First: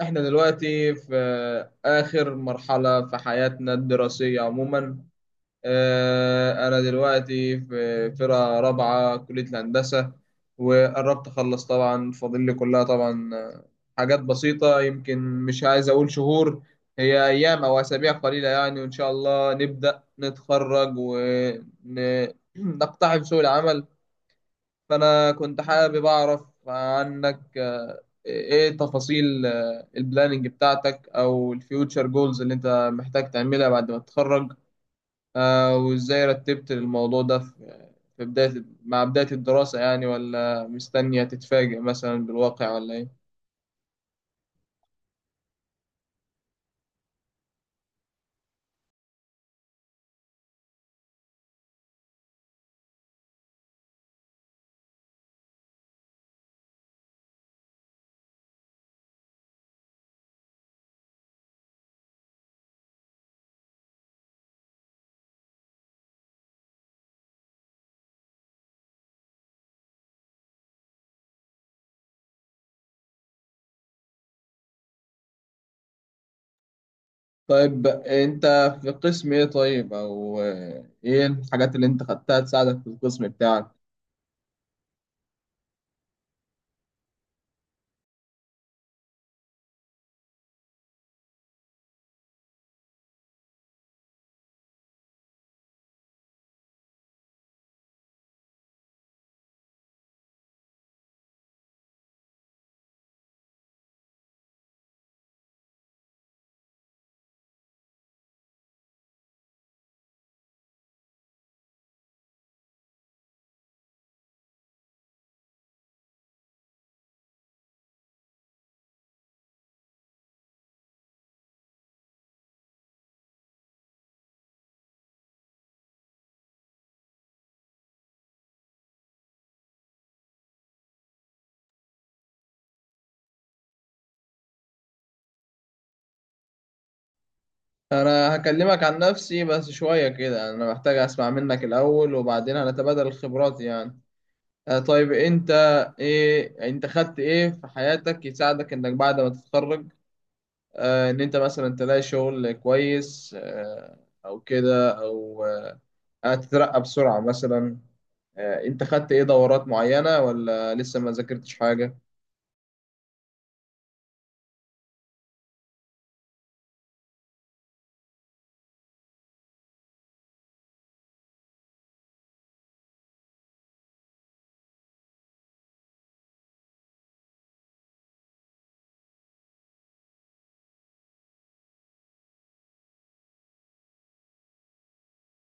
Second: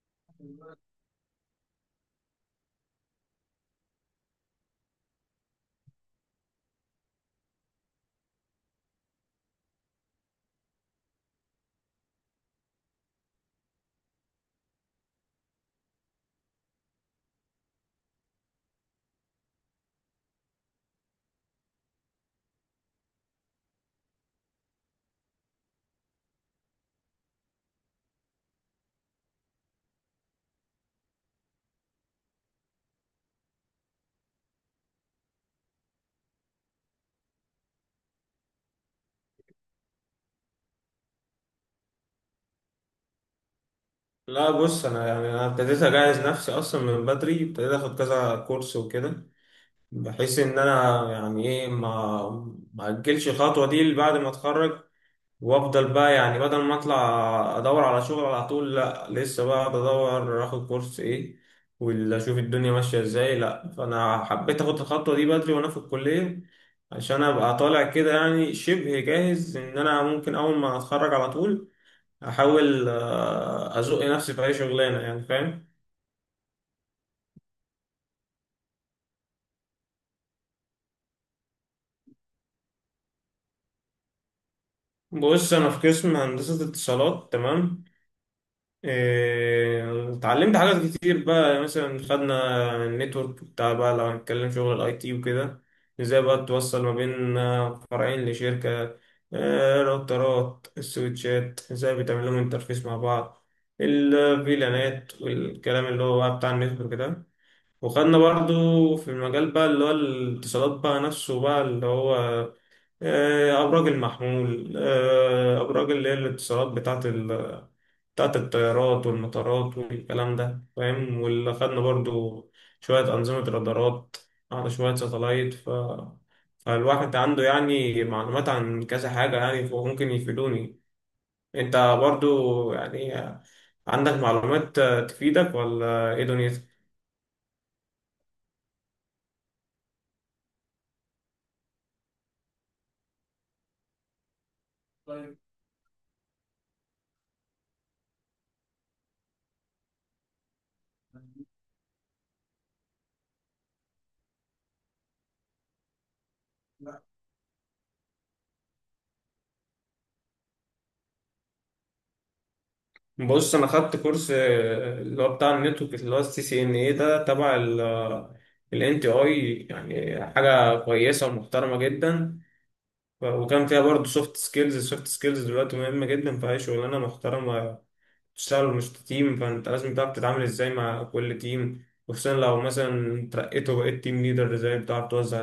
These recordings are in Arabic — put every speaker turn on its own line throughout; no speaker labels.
احنا دلوقتي في اخر مرحلة في حياتنا الدراسية عموما. انا دلوقتي في فرقة رابعة كلية الهندسة وقربت اخلص طبعا، فاضل لي كلها طبعا. حاجات بسيطة، يمكن مش عايز اقول شهور، هي ايام او اسابيع قليلة يعني، وان شاء الله نبدأ نتخرج ونقتحم سوق العمل. فأنا كنت حابب أعرف عنك إيه تفاصيل البلاننج بتاعتك أو الفيوتشر جولز اللي أنت محتاج تعملها بعد ما تتخرج، وإزاي رتبت الموضوع ده في بداية مع بداية الدراسة يعني، ولا مستنية تتفاجئ مثلا بالواقع ولا إيه؟
لا، بص، انا يعني انا ابتديت اجهز نفسي اصلا من بدري. ابتديت اخد كذا كورس وكده، بحيث ان انا يعني ايه ما اجلش الخطوه دي اللي بعد ما اتخرج. وافضل بقى، يعني بدل ما اطلع ادور على شغل على طول، لا لسه بقى بدور اخد كورس ايه ولا اشوف الدنيا ماشيه ازاي. لا، فانا حبيت اخد الخطوه دي بدري وانا في الكليه، عشان ابقى طالع كده يعني شبه جاهز ان انا ممكن اول ما اتخرج على طول احاول ازق نفسي في اي شغلانه، يعني فاهم.
طيب أنت في قسم إيه؟ طيب أو إيه الحاجات اللي أنت خدتها تساعدك في القسم بتاعك؟
بص، انا في قسم هندسه اتصالات، تمام. إيه، اتعلمت حاجات كتير بقى. مثلا خدنا النتورك بتاع بقى، لو هنتكلم شغل الـIT وكده، ازاي بقى توصل ما بين فرعين لشركه. راوترات السويتشات ازاي بتعمل لهم انترفيس مع بعض، الفيلانات والكلام اللي هو بقى بتاع النتورك ده. وخدنا برضو في المجال بقى اللي هو الاتصالات بقى نفسه، بقى اللي هو أبراج المحمول، أبراج اللي هي الاتصالات بتاعة بتاعة الطيارات والمطارات والكلام ده، فاهم. واللي خدنا برضو شوية أنظمة رادارات، على شوية ساتلايت. فالواحد عنده يعني معلومات عن كذا حاجة، يعني فممكن يفيدوني. أنت برضو يعني عندك معلومات تفيدك ولا إيه دنيتك؟
انا هكلمك عن نفسي بس شوية كده، انا محتاج اسمع منك الاول وبعدين هنتبادل الخبرات يعني. طيب انت ايه، انت خدت ايه في حياتك يساعدك انك بعد ما تتخرج، ان انت مثلا تلاقي شغل كويس او كده او تترقى بسرعة مثلا، انت خدت ايه دورات معينة ولا لسه ما ذاكرتش حاجة؟
بص، انا خدت كورس اللي هو بتاع النتورك اللي هو الـCCNA ده، تبع الـNTI. يعني حاجه كويسه ومحترمه جدا. وكان فيها برضه سوفت سكيلز. السوفت سكيلز دلوقتي مهمه جدا في اي شغلانه محترمه تشتغل. مش تيم، فانت لازم تعرف تتعامل ازاي مع كل تيم، وخصوصا لو مثلا ترقيت وبقيت تيم ليدر، ازاي بتعرف توزع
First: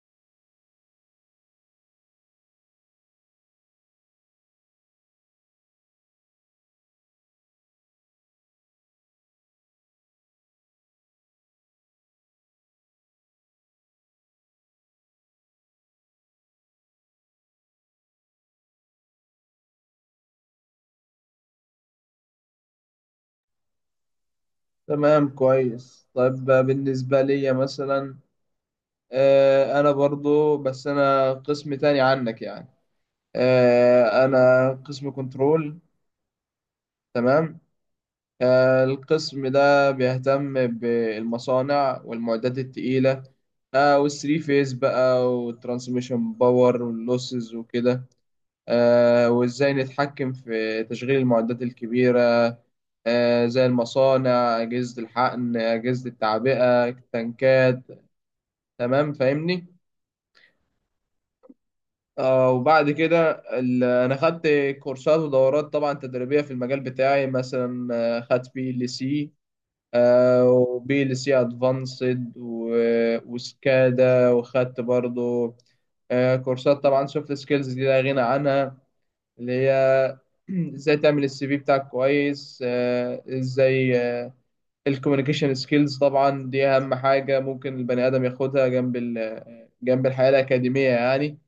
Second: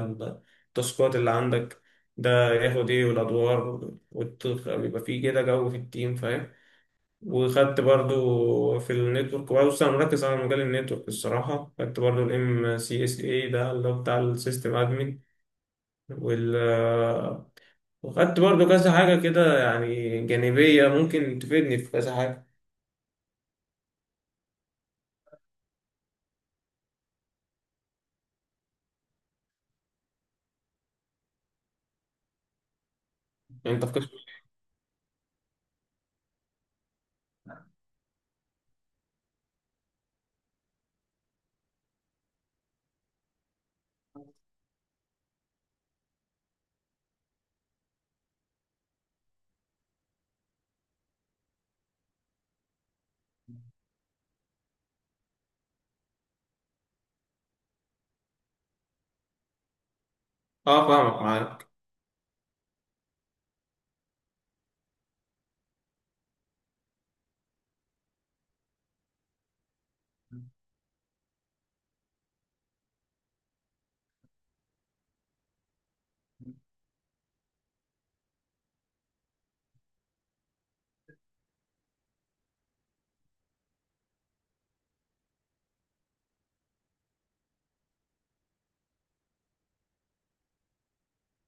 التاسكات اللي عندك، ده ياخد ايه والادوار، ويبقى فيه كده جو في التيم، فاهم. وخدت برضو في النتورك. بص، انا مركز على مجال النتورك الصراحه. خدت برضو الـMCSA ده اللي هو بتاع السيستم ادمن وال وخدت برضو كذا حاجه كده، يعني جانبيه، ممكن تفيدني في كذا حاجه.
تمام كويس طيب. بالنسبة لي مثلا، انا برضو، بس انا قسم تاني عنك يعني،
يعني انت في قسم.
انا قسم كنترول. تمام. القسم ده بيهتم بالمصانع والمعدات التقيلة، والثري فيز بقى والترانسميشن باور واللوسز وكده، وازاي نتحكم في تشغيل المعدات الكبيرة، زي المصانع، أجهزة الحقن، أجهزة التعبئة، التنكات. تمام فاهمني.
اه، فاهمك معاك.
وبعد كده انا خدت كورسات ودورات طبعا تدريبيه في المجال بتاعي، مثلا خدت PLC وبي ال سي ادفانسد وسكادا، وخدت برضو كورسات طبعا. سوفت سكيلز دي لا غنى عنها، اللي هي ازاي تعمل CV بتاعك كويس. ازاي الكوميونيكيشن سكيلز طبعا، دي اهم حاجه ممكن البني ادم ياخدها جنب الحياه الاكاديميه يعني،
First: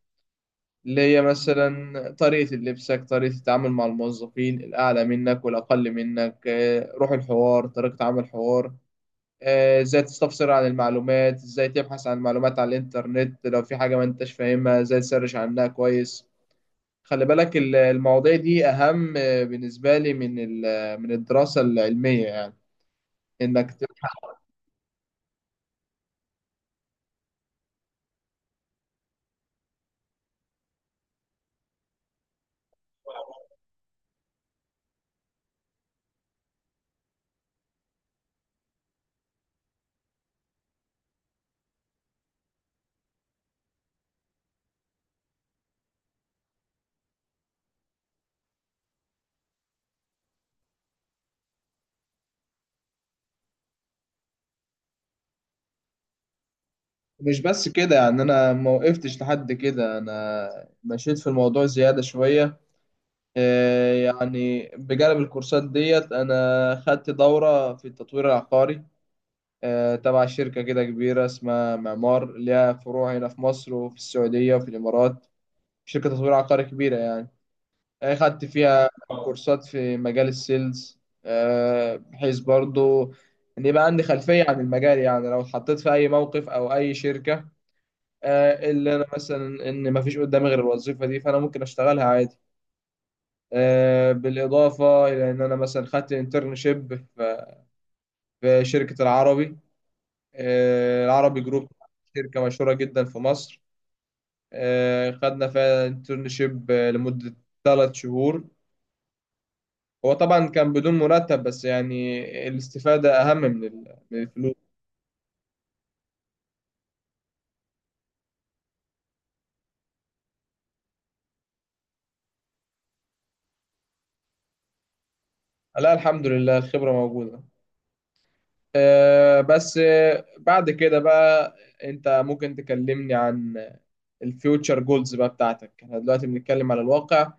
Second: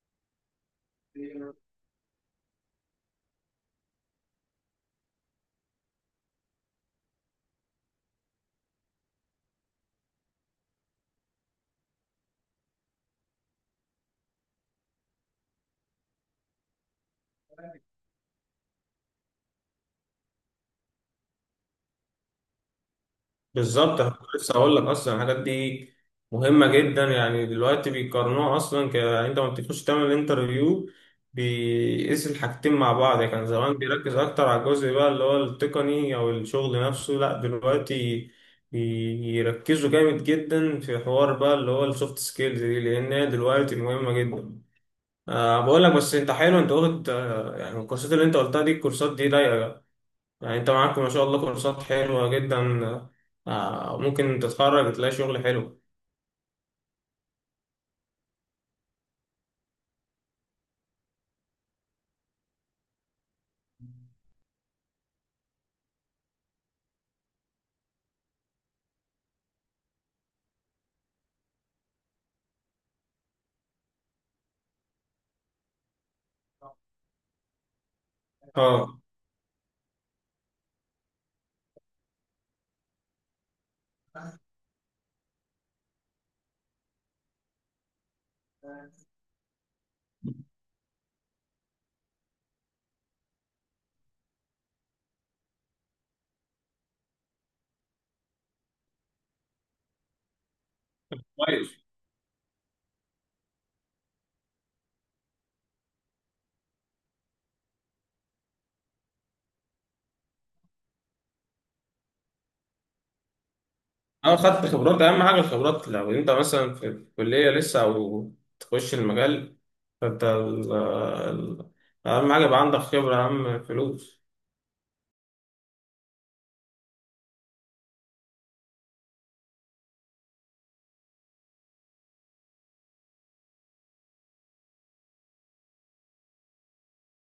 اللي هي مثلا طريقة لبسك، طريقة التعامل مع الموظفين الأعلى منك والأقل منك، روح الحوار، طريقة عمل الحوار، ازاي تستفسر عن المعلومات، ازاي تبحث عن المعلومات على الإنترنت لو في حاجة ما انتش فاهمها ازاي تسرش عنها كويس. خلي بالك المواضيع دي أهم بالنسبة لي من من الدراسة العلمية يعني. إنك ت-
بالظبط، أنا كنت لسه هقول لك اصلا الحاجات دي مهمه جدا. يعني دلوقتي بيقارنوها اصلا، يعني انت ما بتخش تعمل انترفيو، بيقيس الحاجتين مع بعض. يعني كان زمان بيركز اكتر على الجزء بقى اللي هو التقني او الشغل نفسه، لا دلوقتي بيركزوا جامد جدا في حوار بقى اللي هو السوفت سكيلز دي، لان هي دلوقتي مهمه جدا. أه، بقول لك بس انت حلو، انت قلت، يعني الكورسات اللي انت قلتها دي، الكورسات دي ضايقه. يعني انت معاك ما شاء الله كورسات حلوة جدا. آه، ممكن تتخرج تلاقي شغل حلو.
مش بس كده يعني، أنا ما وقفتش لحد كده، أنا مشيت في الموضوع زيادة شوية. يعني بجانب الكورسات ديت أنا خدت دورة في التطوير العقاري، تبع شركة كده كبيرة اسمها معمار، ليها فروع هنا في مصر وفي السعودية وفي الإمارات، شركة تطوير عقاري كبيرة يعني. خدت فيها
اه،
كورسات في مجال السيلز، بحيث برضو إن يبقى عندي خلفية عن المجال يعني، لو اتحطيت في أي موقف أو أي شركة، اللي أنا مثلا إن مفيش قدامي غير الوظيفة دي، فأنا ممكن أشتغلها عادي. بالإضافة إلى إن أنا مثلا خدت انترنشيب في شركة العربي، العربي جروب،
كويس.
شركة مشهورة جدا في مصر. خدنا فيها انترنشيب لمدة 3 شهور. هو طبعا كان بدون مرتب، بس يعني الاستفادة أهم من من
اه،
الفلوس.
خدت خبرات. اهم حاجة الخبرات. لو انت مثلا في كلية لسه او تخش المجال، فانت اهم حاجة يبقى عندك خبرة اهم فلوس.
لا الحمد لله الخبرة موجودة. بس بعد كده بقى، أنت ممكن تكلمني عن الفيوتشر جولز بقى بتاعتك. احنا دلوقتي بنتكلم على الواقع.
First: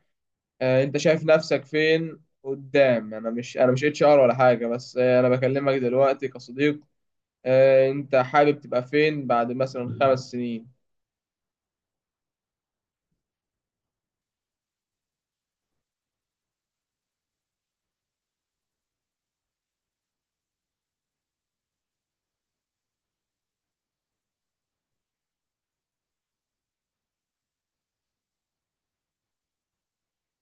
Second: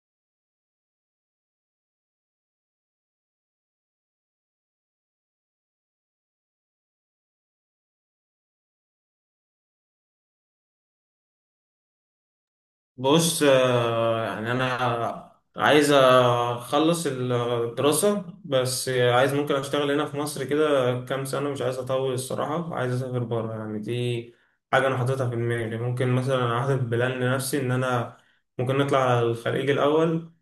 انت شايف نفسك فين قدام؟ انا مش HR ولا حاجه، بس انا بكلمك دلوقتي كصديق. انت حابب تبقى فين بعد مثلا 5 سنين؟
بص، يعني انا عايز اخلص الدراسة، بس عايز ممكن اشتغل هنا في مصر كده كام سنة، مش عايز اطول الصراحة، عايز اسافر بره. يعني دي حاجة انا حاططها في دماغي. ممكن مثلا احدد بلان لنفسي ان انا ممكن نطلع على الخليج الاول.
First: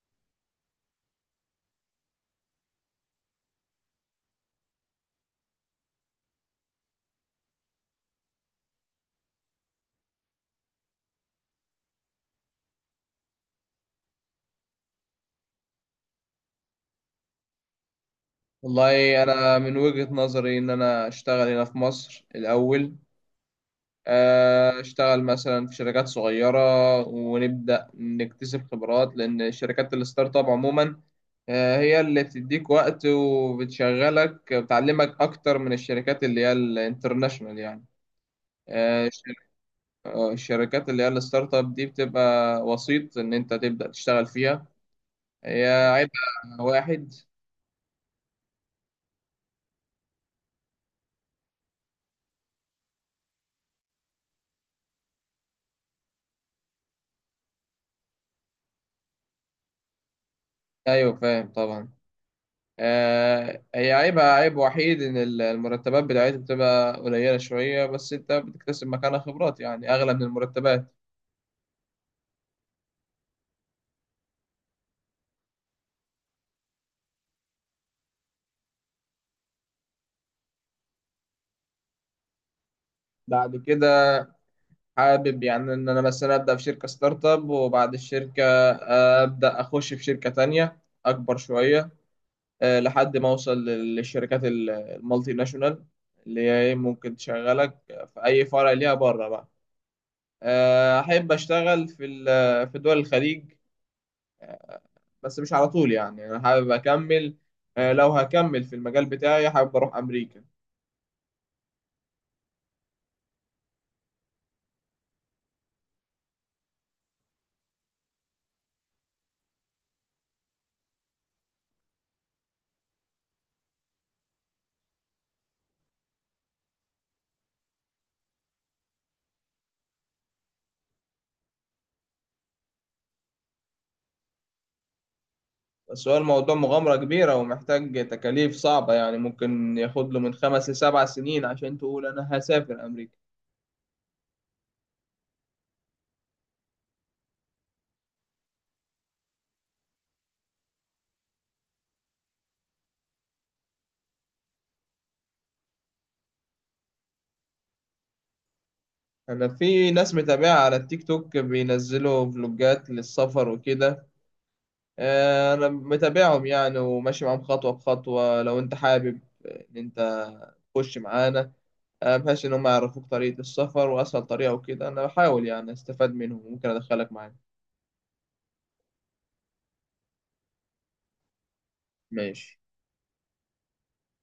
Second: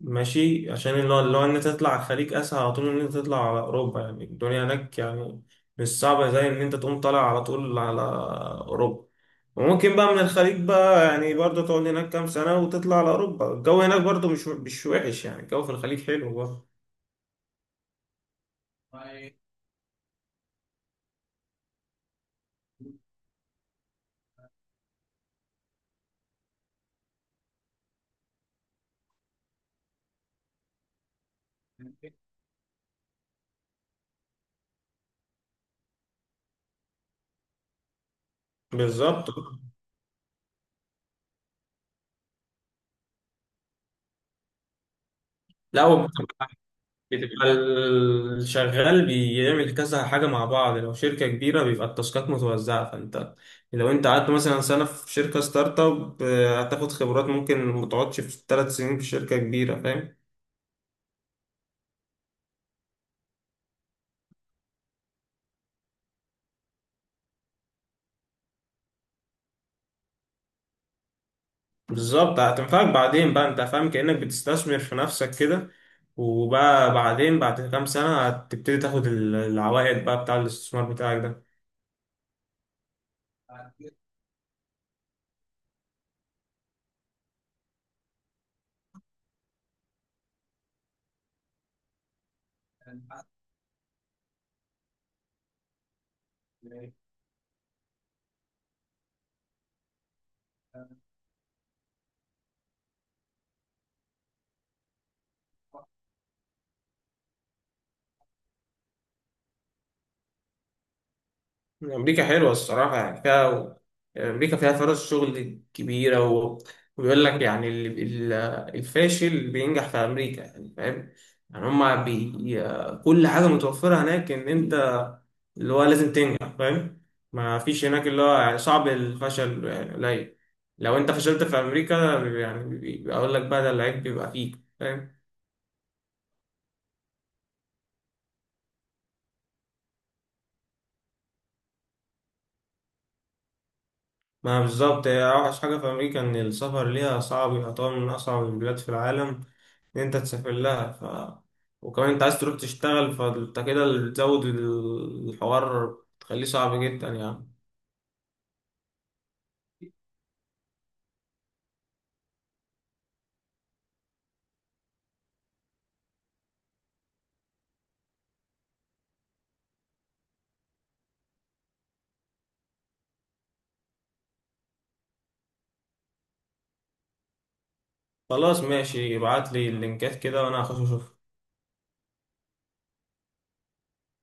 ماشي، عشان اللي هو ان انت تطلع على الخليج اسهل على طول من ان انت تطلع على اوروبا. يعني الدنيا هناك يعني مش صعبه زي ان انت تقوم طالع على طول على اوروبا. وممكن بقى من الخليج بقى، يعني برضه تقعد هناك كام سنه وتطلع على اوروبا. الجو هناك برضه مش وحش. يعني الجو في الخليج حلو برضه.
والله انا من وجهة نظري ان انا اشتغل هنا في مصر الاول، اشتغل مثلا في شركات صغيره ونبدا نكتسب خبرات، لان شركات الستارت اب عموما هي اللي بتديك وقت وبتشغلك بتعلمك اكتر من الشركات اللي هي الانترناشونال يعني. آه،
بالظبط.
الشركات اللي هي الستارت اب دي بتبقى وسيط ان انت تبدأ تشتغل فيها. هي
لا، بتبقى
عيبها واحد،
الشغال بيعمل كذا حاجة مع بعض. لو شركة كبيرة بيبقى التاسكات متوزعة. فانت لو انت قعدت مثلا سنة في شركة ستارت اب، هتاخد خبرات ممكن متقعدش في 3 سنين في شركة كبيرة، فاهم.
ايوه فاهم طبعا. هي عيبها عيب وحيد ان المرتبات بتاعتها بتبقى قليلة شوية، بس انت بتكتسب مكانها خبرات يعني اغلى من المرتبات.
بالظبط، هتنفعك بعدين بقى، انت فاهم، كأنك بتستثمر في نفسك كده. وبقى بعدين بعد كام سنة هتبتدي تاخد العوائد بقى بتاع الاستثمار بتاعك ده.
بعد كده حابب يعني ان انا مثلا ابدا في شركة ستارت اب، وبعد الشركة ابدا اخش في شركة تانية اكبر شوية، لحد ما اوصل للشركات المالتي ناشونال، اللي هي إيه، ممكن تشغلك في اي فرع ليها بره بقى. احب اشتغل في في دول الخليج، بس مش على طول يعني. انا حابب اكمل، لو هكمل في المجال بتاعي حابب اروح امريكا.
أمريكا حلوة الصراحة، يعني فيها. أمريكا فيها فرص شغل كبيرة وبيقول لك يعني، ال- الفاشل بينجح في أمريكا، يعني فاهم. يعني هما كل حاجة متوفرة هناك، إن أنت اللي هو لازم تنجح، فاهم. ما فيش هناك اللي هو يعني صعب. الفشل يعني قليل. لو أنت فشلت في أمريكا، يعني أقول لك بقى ده العيب بيبقى فيك، فاهم.
بس هو الموضوع مغامرة كبيرة ومحتاج تكاليف صعبة يعني، ممكن ياخد له من 5 لـ7 سنين عشان تقول انا هسافر امريكا.
ما بالظبط، هي أوحش حاجة في أمريكا إن السفر ليها صعب. يعتبر من أصعب البلاد في العالم ان انت تسافر لها. وكمان انت عايز تروح تشتغل، فانت كده بتزود الحوار، تخليه صعب جدا يعني.
انا في ناس متابعة على التيك توك بينزلوا فلوجات للسفر وكده، انا متابعهم يعني وماشي معاهم خطوه بخطوه، لو انت حابب ان انت تخش معانا بحيث ان هم يعرفوك طريقه السفر واسهل طريقه وكده، انا بحاول يعني استفاد منهم، ممكن ادخلك معايا.
خلاص، ماشي، ابعت لي اللينكات كده وانا هخش اشوف.
ماشي.